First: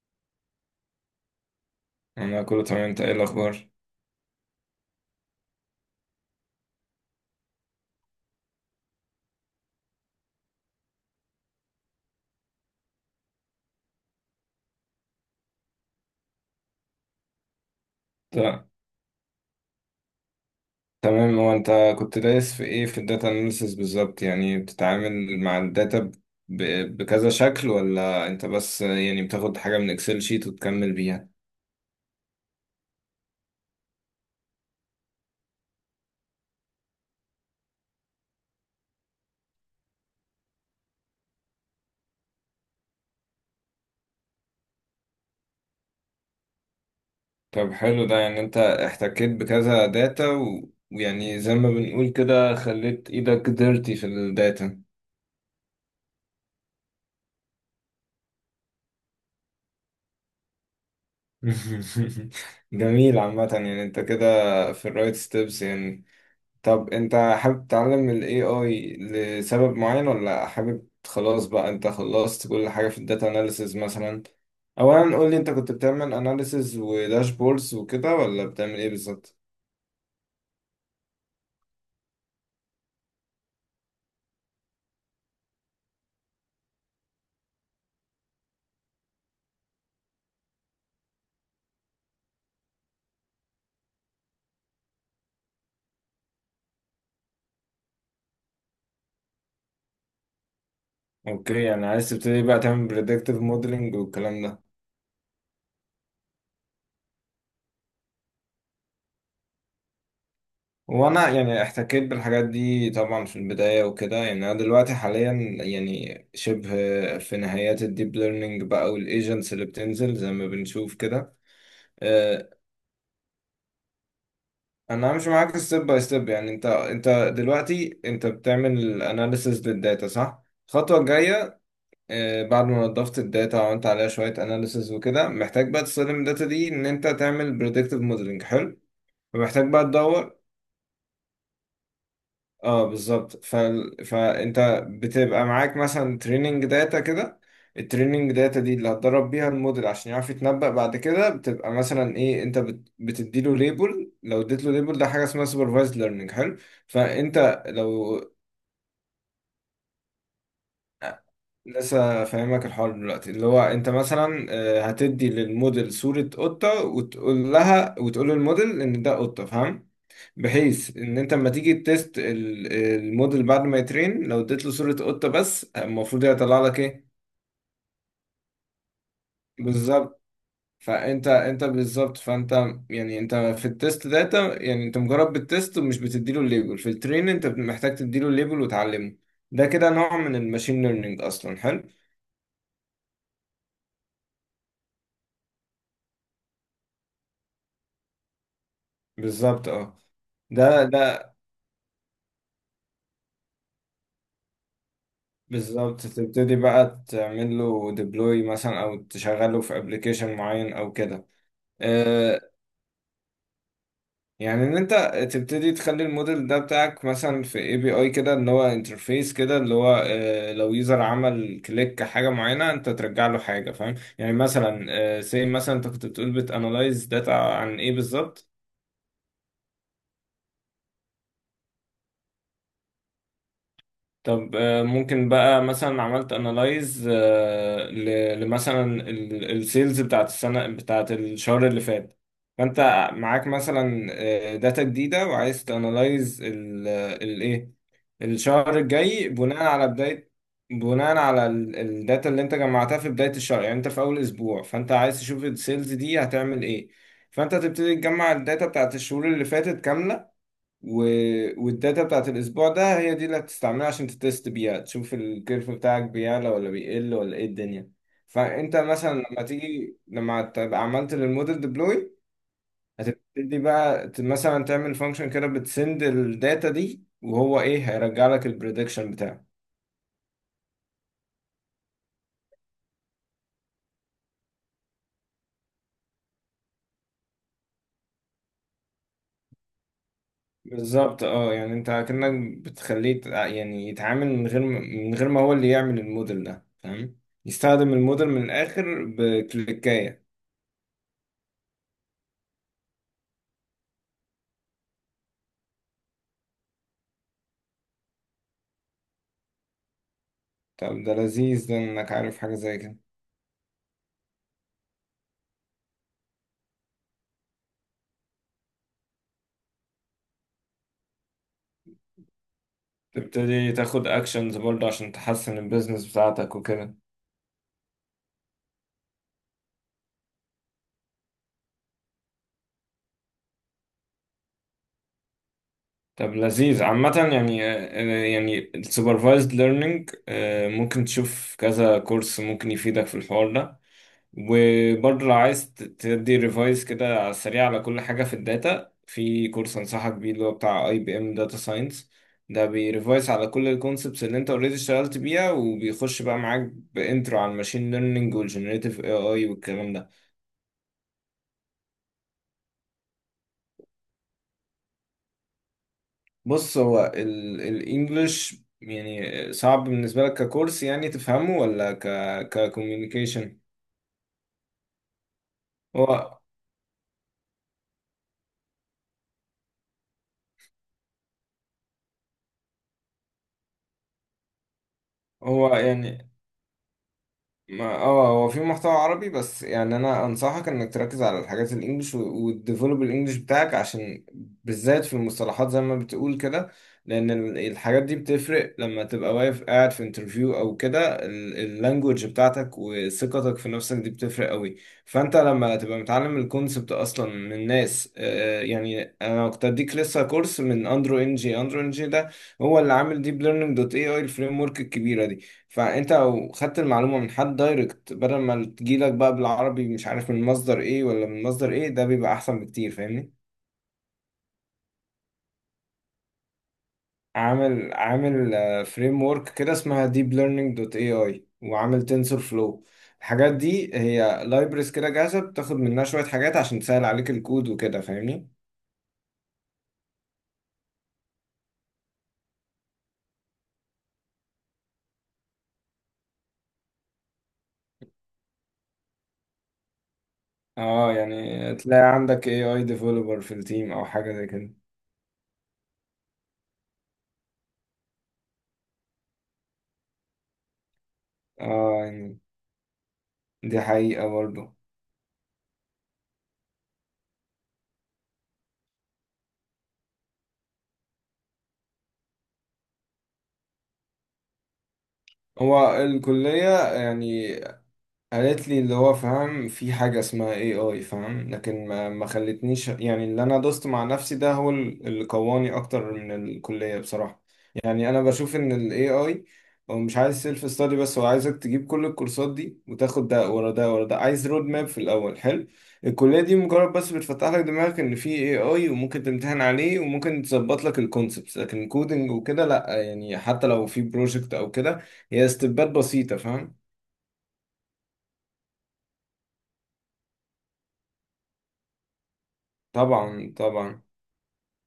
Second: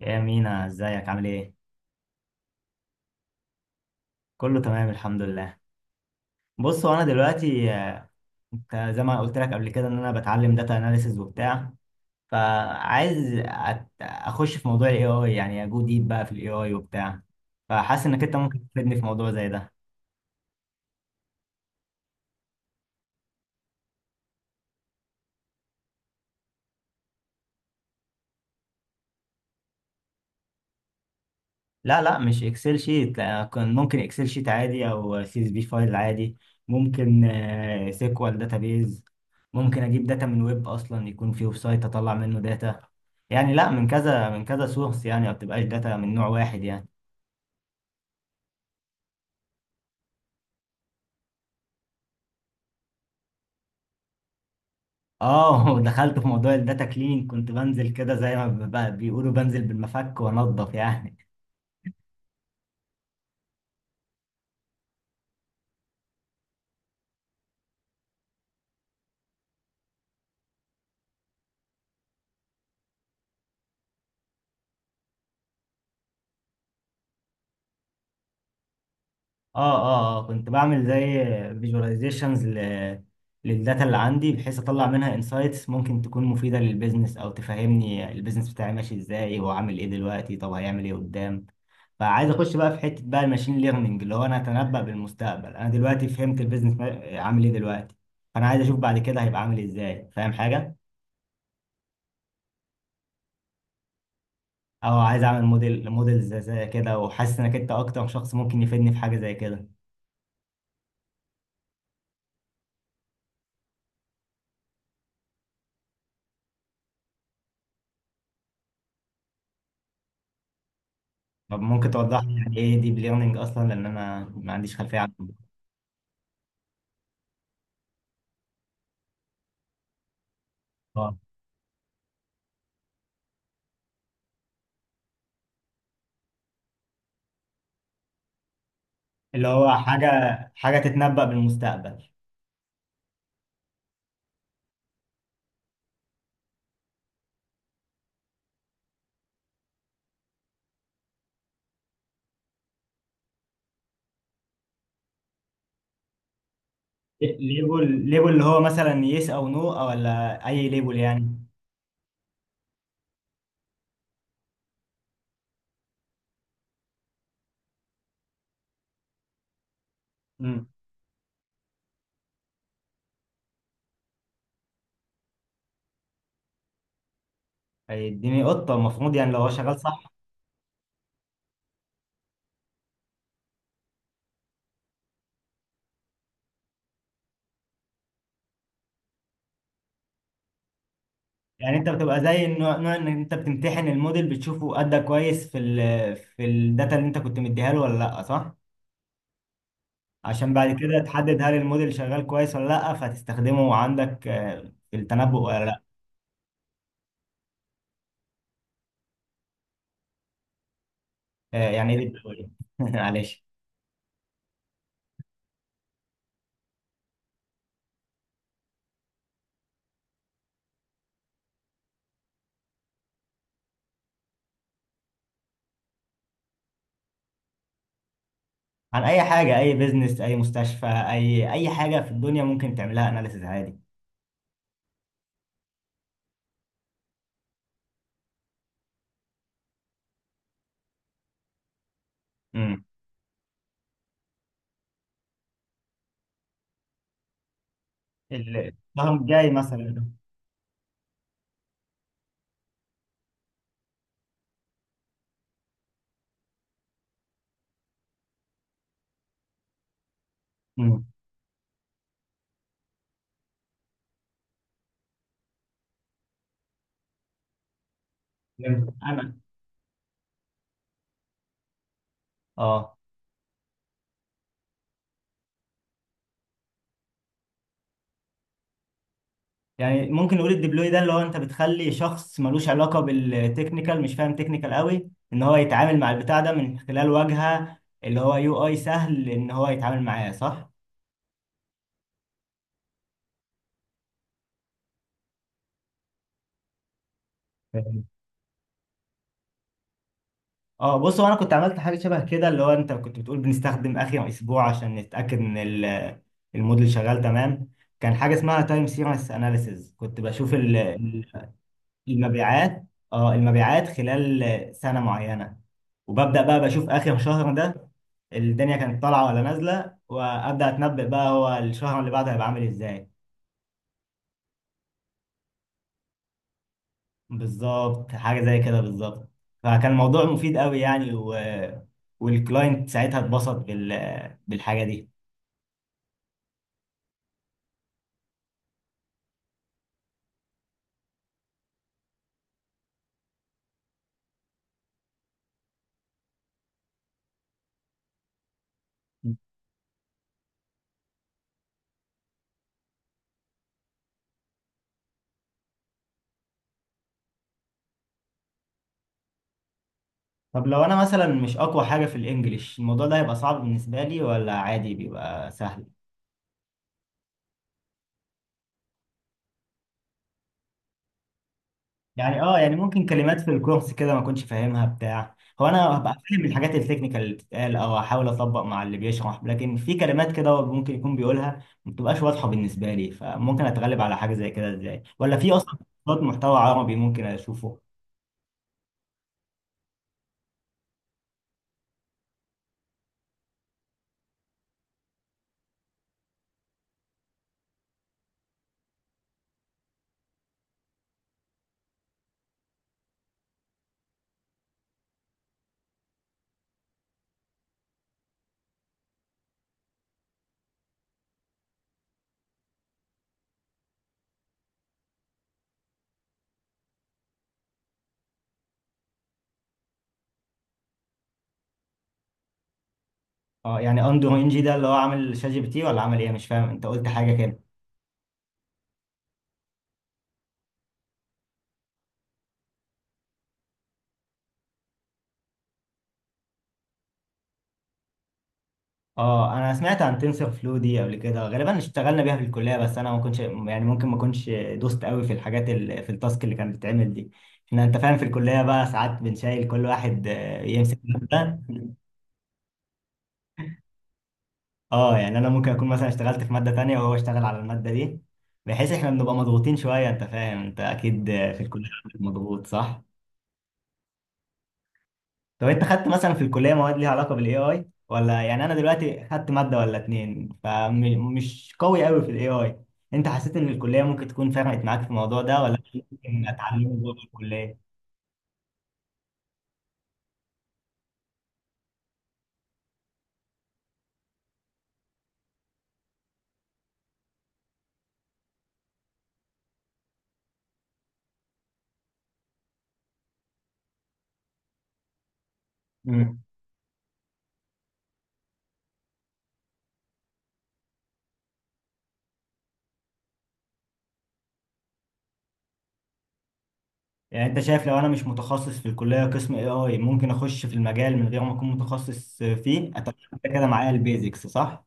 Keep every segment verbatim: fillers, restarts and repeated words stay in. يا مينا ازيك عامل ايه؟ انا كله تمام. انت ايه الاخبار؟ كله تمام الحمد لله. بص هو انا دلوقتي آه، انت زي ما قلت لك قبل كده ان انا بتعلم داتا اناليسز وبتاع. فعايز أت- اخش في موضوع الاي اي، يعني اجو ديب بقى في الاي اي وبتاع. فحاسس انك انت ت- ممكن تفيدني في موضوع زي ده. تمام. هو انت كنت دايس في ايه في الداتا اناليسيس بالظبط؟ يعني بتتعامل مع الداتا ب... ب- بكذا شكل، ولا انت بس يعني بتاخد حاجة من اكسل شيت وتكمل بيها؟ لا لا مش اكسل شيت لا، كان ممكن اكسل شيت عادي او سي اس بي فايل عادي. ممكن سيكوال داتابيز. ممكن اجيب داتا من ويب اصلا، يكون في ويب سايت اطلع منه داتا. يعني لا، من كذا من كذا سورس، يعني ما بتبقاش داتا من نوع واحد يعني. طب حلو. ده يعني انت احتكيت بكذا داتا و... ويعني زي ما بنقول كده، خليت ايدك ديرتي في الداتا. اه دخلت في موضوع الداتا كليننج، كنت بنزل كده زي ما ب- بيقولوا بنزل بالمفك وانضف يعني. جميل. عامة يعني انت كده في الرايت ستيبس يعني. طب انت حابب تتعلم ال إيه آي لسبب معين، ولا حابب خلاص بقى انت خلصت كل حاجة في الداتا اناليسز مثلا؟ اولا قول لي، انت كنت بتعمل اناليسز وداشبوردز وكده، ولا بتعمل ايه بالظبط؟ اه اه آه، كنت بعمل زي فيجواليزيشنز للداتا اللي عندي، بحيث اطلع منها انسايتس ممكن تكون مفيده للبيزنس، او تفهمني البيزنس بتاعي ماشي ازاي، هو عامل ايه دلوقتي، طب هيعمل ايه قدام. فعايز اخش بقى في حته بقى الماشين ليرنينج، اللي هو انا اتنبأ بالمستقبل. انا دلوقتي فهمت البيزنس ما- عامل ايه دلوقتي، فانا عايز اشوف بعد كده هيبقى عامل ازاي. فاهم حاجه؟ اوكي. يعني عايز تبتدي بقى تعمل بريدكتيف موديلنج والكلام ده؟ او عايز اعمل موديل موديل زي زي كده، وحاسس انك انت اكتر شخص ممكن يفيدني في حاجه زي كده. وانا يعني احتكيت بالحاجات دي طبعا في البداية وكده، يعني انا دلوقتي حاليا يعني شبه في نهايات الديب ليرنينج بقى والايجنتس اللي بتنزل زي ما بنشوف كده. طب ممكن توضح لي يعني آه، ايه ديب ليرنينج اصلا، لان انا ما عنديش خلفيه عنه. انا همشي معاك ستيب باي ستيب. يعني انت انت دلوقتي انت بتعمل اناليسز للداتا صح؟ الخطوه اه. الجايه، آه، بعد ما نضفت الداتا وعملت عليها شويه اناليسز وكده، محتاج بقى تستخدم الداتا دي ان انت تعمل بريدكتيف موديلنج. حلو. اللي ومحتاج هو بقى حاجه تدور. حاجه تتنبأ بالمستقبل. اه بالظبط. ف... فانت بتبقى معاك مثلا تريننج داتا كده. التريننج داتا دي اللي هتدرب بيها الموديل عشان يعرف يتنبأ بعد كده. بتبقى مثلا ايه؟ انت بت... بتديله ليبل. لو اديتله ليبل، ده حاجه اسمها سوبرفايزد ليرنينج. حلو. فانت ليبل لو ليبل اللي هو مثلا يس او نو، او ولا اي ليبل يعني. لسه فاهمك الحوار دلوقتي، اللي هو انت مثلا آه، هتدي للموديل صوره قطه وتقول لها وتقول للموديل ان ده قطه، فاهم؟ امم. بحيث ان انت لما تيجي تيست ال- الموديل بعد ما يترين، لو اديت له صورة قطة بس، المفروض يطلع لك ايه؟ هيديني قطه المفروض، يعني لو هو شغال صح. بالظبط. فانت انت بالظبط فانت يعني انت في التيست داتا يعني انت مجرد بالتيست ومش بتديله الليبل، في الترين انت محتاج تديله الليبل وتعلمه. ده كده نوع من الماشين ليرنينج اصلا. يعني حلو. انت بتبقى زي النوع نوع ان انت بتمتحن الموديل، بتشوفه ادى كويس في ال في الداتا اللي انت كنت مديها له ولا لا، صح؟ بالظبط اه. عشان بعد ده كده ده تحدد هل الموديل شغال كويس ولا لا، فتستخدمه عندك آه، في التنبؤ ولا لا. بالظبط. تبتدي بقى تعمل له ديبلوي مثلا، او تشغله في ابلكيشن معين او كده. آه، يعني ايه ديب آه، ليرنينج؟ معلش. يعني ان انت تبتدي تخلي الموديل ده بتاعك مثلا في اي بي اي كده، ان هو انترفيس كده، اللي هو آه، لو يوزر عمل كليك حاجه معينه، انت ترجع له حاجه، فاهم يعني؟ مثلا سي مثلا انت كنت بتقول بتانلايز داتا عن ايه بالظبط؟ عن اي حاجه، اي بيزنس، اي مستشفى، اي اي حاجه في الدنيا ممكن تعملها اناليسز عادي. طب آه، ممكن بقى مثلا عملت انالايز لمثلا السيلز بتاعت السنة، بتاعت الشهر اللي فات. فانت امم. معاك مثلا داتا جديدة وعايز تانالايز الايه، ال- الشهر الشهر الجاي، الجاي بناء على مثلا. بداية، بناء على الداتا اللي انت جمعتها في بداية الشهر. يعني انت في اول اسبوع، فانت عايز تشوف السيلز دي هتعمل ايه. فانت تبتدي تجمع الداتا بتاعت الشهور اللي فاتت كاملة، و... امم. والداتا بتاعت الاسبوع ده هي دي اللي هتستعملها عشان تتست بيها، تشوف الكيرف بتاعك بيعلى ولا بيقل ولا ايه الدنيا. فانت فهمت. مثلا انا لما تيجي لما تبقى عملت للموديل ديبلوي، اه. هتبتدي بقى ت- مثلا تعمل فانكشن كده بتسند الداتا دي، وهو ايه هيرجع لك البريدكشن بتاعه. يعني ممكن نقول الديبلوي ده اللي هو انت بتخلي شخص ملوش علاقه بالتكنيكال، مش فاهم تكنيكال قوي، ان هو يتعامل مع البتاع ده من خلال واجهه، اللي هو يو اي سهل ان هو يتعامل معاه، صح؟ بالظبط اه. يعني انت كأنك بتخليه يت- يعني يتعامل من غير ما- من غير ما هو اللي يعمل الموديل ده، فاهم؟ يستخدم الموديل من الاخر بكليكاية. اه. بص هو انا كنت عملت حاجه شبه كده، اللي هو انت كنت بتقول بنستخدم اخر اسبوع عشان نتاكد ان ال- الموديل شغال تمام. كان حاجه اسمها تايم سيريس اناليسيز، كنت بشوف ال- طب ده ال- لذيذ، ده انك عارف حاجة زي المبيعات. كده. اه، المبيعات خلال سنه معينه، وببدا بقى بشوف اخر شهر ده الدنيا كانت طالعه ولا نازله، وابدا اتنبأ بقى هو الشهر اللي بعده هيبقى عامل ازاي. تبتدي تاخد اكشنز برضه عشان تحسن البيزنس بتاعتك وكده. بالظبط، حاجه زي كده بالظبط. فكان الموضوع مفيد قوي يعني، و... والكلاينت ساعتها اتبسط بال... بالحاجه دي. طب لذيذ. عامة يعني، آه، يعني السوبرفايزد ليرنينج ممكن تشوف كذا كورس ممكن يفيدك في الحوار ده. وبرضه لو عايز ت- تدي ريفايز كده على السريع على كل حاجة في الداتا، في كورس أنصحك بيه اللي هو بتاع اي بي ام داتا ساينس. ده بيريفايز على كل الكونسبتس اللي انت اوريدي اشتغلت بيها، وبيخش بقى معاك بانترو على الماشين ليرنينج والجنريتيف اي اي والكلام ده. طب لو انا مثلا مش اقوى حاجة في الانجليش، الموضوع ده هيبقى صعب بالنسبة لي ولا عادي بيبقى سهل؟ بص، هو الانجليش يعني صعب بالنسبة لك ككورس يعني تفهمه، ولا ك يعني اه، يعني ممكن كلمات في ككوميونيكيشن؟ الكورس كده ما كنتش فاهمها بتاع. هو انا هبقى هو فاهم الحاجات التكنيكال اللي بتتقال، او احاول اطبق مع اللي بيشرح، لكن في كلمات كده هو ممكن يكون بيقولها ما بتبقاش واضحة بالنسبة لي. فممكن اتغلب على حاجة زي كده ازاي، ولا في هو اصلا كورسات يعني، محتوى عربي ممكن اشوفه؟ ما اه هو في محتوى عربي، بس يعني انا انصحك انك تركز على الحاجات الانجليش وتديفلوب الانجليش بتاعك، عشان بالذات في المصطلحات زي ما بتقول كده، لان ال- الحاجات دي بتفرق لما تبقى واقف قاعد في انترفيو او كده. اللانجوج بتاعتك وثقتك في نفسك دي بتفرق قوي. فانت لما تبقى متعلم الكونسبت اصلا من ناس، آه، يعني انا كنت اديك لسه كورس من اندرو انجي. اندرو انجي ده هو اللي عامل ديب ليرنينج دوت اي اي، الفريم ورك الكبيره دي. فانت لو خدت المعلومه من حد دايركت، بدل ما تجيلك بقى بالعربي مش عارف من مصدر ايه ولا من مصدر ايه، ده بيبقى احسن بكتير، فاهمني؟ اه، يعني اندرو انجي ده اللي هو عامل شات جي بي تي ولا عامل ايه؟ مش فاهم، انت قلت حاجة كده. عامل عامل فريم ورك كده اسمها deep learning دوت اي اي، وعامل تنسور فلو. الحاجات دي هي لايبرز كده جاهزه، بتاخد منها شويه حاجات عشان تسهل عليك الكود وكده، فاهمني؟ اه، انا سمعت عن تنسر فلو دي قبل كده، غالبا اشتغلنا بيها في الكليه، بس انا ما كنتش يعني، ممكن ما كنتش دوست قوي في الحاجات ال... في التاسك اللي كانت بتتعمل دي. احنا انت فاهم في الكليه بقى ساعات بنشيل كل واحد آه، يمسك اه ماده. يعني تلاقي عندك اي اي ديفلوبر في التيم او حاجه زي كده. اه، يعني انا ممكن اكون مثلا اشتغلت في ماده تانية وهو اشتغل على الماده دي، بحيث احنا بنبقى مضغوطين شويه. انت فاهم، انت اكيد آه، في الكليه اه يعني مضغوط، صح؟ دي حقيقه برضه. طب انت خدت مثلا في الكليه مواد ليها علاقه بالاي اي ولا؟ يعني انا دلوقتي خدت ماده ولا اتنين، فمش قوي قوي في الاي اي. انت حسيت ان الكليه ممكن تكون فرقت معاك في الموضوع ده، ولا هو ممكن الكلية اتعلمه جوه يعني الكليه؟ قالت لي اللي هو فاهم في حاجة اسمها اي اي، فاهم، لكن ما ما خلتنيش يعني. اللي انا دوست مع نفسي ده هو ال- اللي قواني اكتر من الكلية بصراحة. يعني انا بشوف ان الاي اي هو مش عايز سيلف ستادي بس، هو عايزك تجيب كل الكورسات دي وتاخد ده ورا ده ورا ده، عايز رود ماب في الاول. حلو. الكلية مم. دي مجرد بس بتفتح لك دماغك ان في اي اي، وممكن تمتحن عليه، وممكن تظبط لك الكونسبتس، لكن كودنج وكده لا. يعني حتى لو في بروجكت او كده، هي استبات بسيطة، فاهم؟ يعني انت شايف لو انا مش متخصص في الكليه قسم اي اي ممكن اخش في المجال من غير ما اكون متخصص فيه، اتعلم طبعا كده معايا طبعا. البيزكس، صح؟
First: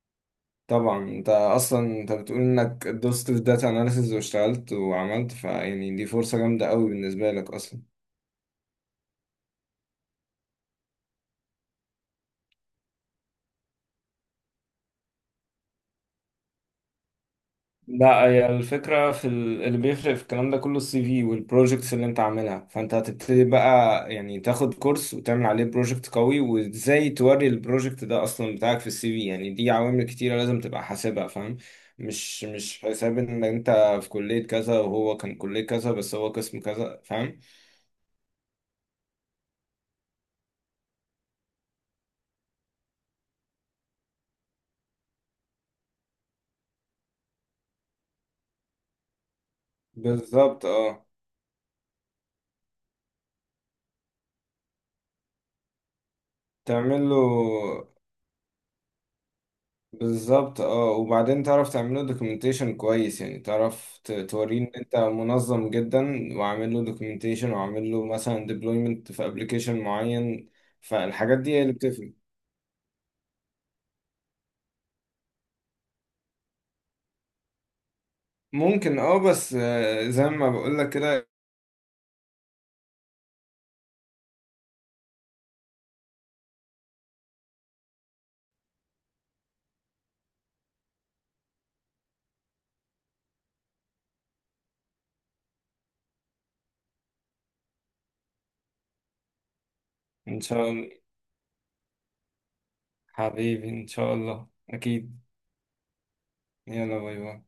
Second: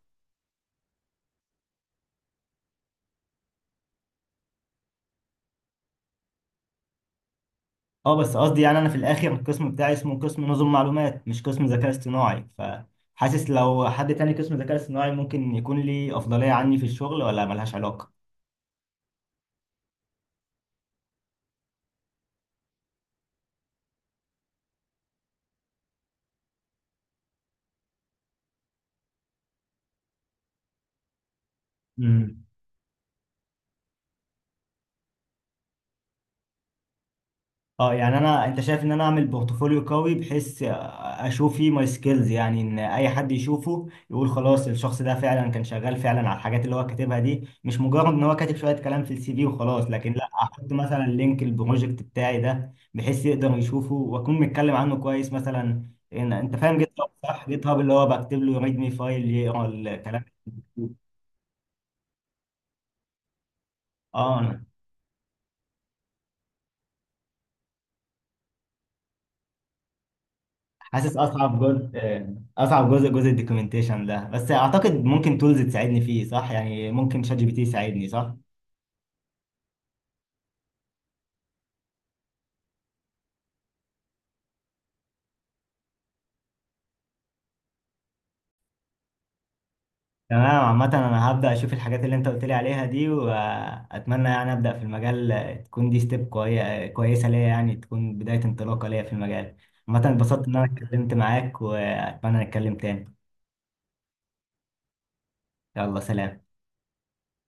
طبعا انت اصلا انت بتقول انك دوست في داتا اناليسز واشتغلت وعملت، فيعني دي فرصة جامدة قوي بالنسبة لك اصلا. اه، بس قصدي يعني انا في الاخر القسم بتاعي اسمه قسم نظم معلومات، مش قسم ذكاء اصطناعي، فحاسس لو حد تاني قسم ذكاء اصطناعي ممكن يكون لي افضلية عني في الشغل، ولا ملهاش علاقة؟ لا، هي الفكرة في ال- اللي بيفرق في الكلام ده كله، السي في والبروجكتس اللي انت عاملها. فانت هتبتدي بقى يعني تاخد كورس وتعمل عليه بروجكت قوي، وازاي توري البروجكت ده اصلا بتاعك في السي في. يعني دي عوامل كتيرة لازم تبقى حاسبها، فاهم؟ مش مم. مش حساب ان انت في كلية كذا وهو كان كلية كذا بس هو قسم كذا، فاهم؟ اه، يعني انا انت شايف ان انا اعمل بورتفوليو قوي بحيث اشوف فيه ماي سكيلز، يعني ان اي حد يشوفه يقول خلاص الشخص ده فعلا كان شغال فعلا على الحاجات اللي هو كاتبها دي، مش مجرد ان هو كاتب شوية كلام في السي في وخلاص. لكن لا، بالظبط احط مثلا اه. لينك البروجكت بتاعي ده بحيث يقدر يشوفه، واكون متكلم عنه كويس مثلا، إن انت فاهم جيت تعمل هاب، له صح؟ جيت هاب اللي هو بكتب له ريد مي فايل يقرا الكلام. بالظبط اه. وبعدين تعرف تعمله دوكيومنتيشن كويس، يعني تعرف ت- اه. توريه ان انت منظم جدا، وعامل له دوكيومنتيشن، وعامل له مثلا ديبلويمنت في ابلكيشن معين. حاسس فالحاجات دي اصعب هي اللي جزء، بتفرق. اصعب جزء جزء الدوكيومنتيشن ده، بس اعتقد ممكن تولز تساعدني فيه، صح؟ يعني ممكن شات جي بي تي يساعدني، صح؟ ممكن اه، بس آه، زي ما بقول لك كده. تمام. عامة انا هبدأ اشوف الحاجات اللي انت قلت لي عليها دي، واتمنى يعني ابدأ في المجال. تكون دي ستيب كوي... كويسة ليا، يعني تكون بداية انطلاقة ليا في المجال. عامة ان اتبسطت ان شاء انا الله. اتكلمت معاك، واتمنى نتكلم تاني. حبيبي ان شاء الله اكيد. يلا سلام. يلا باي باي.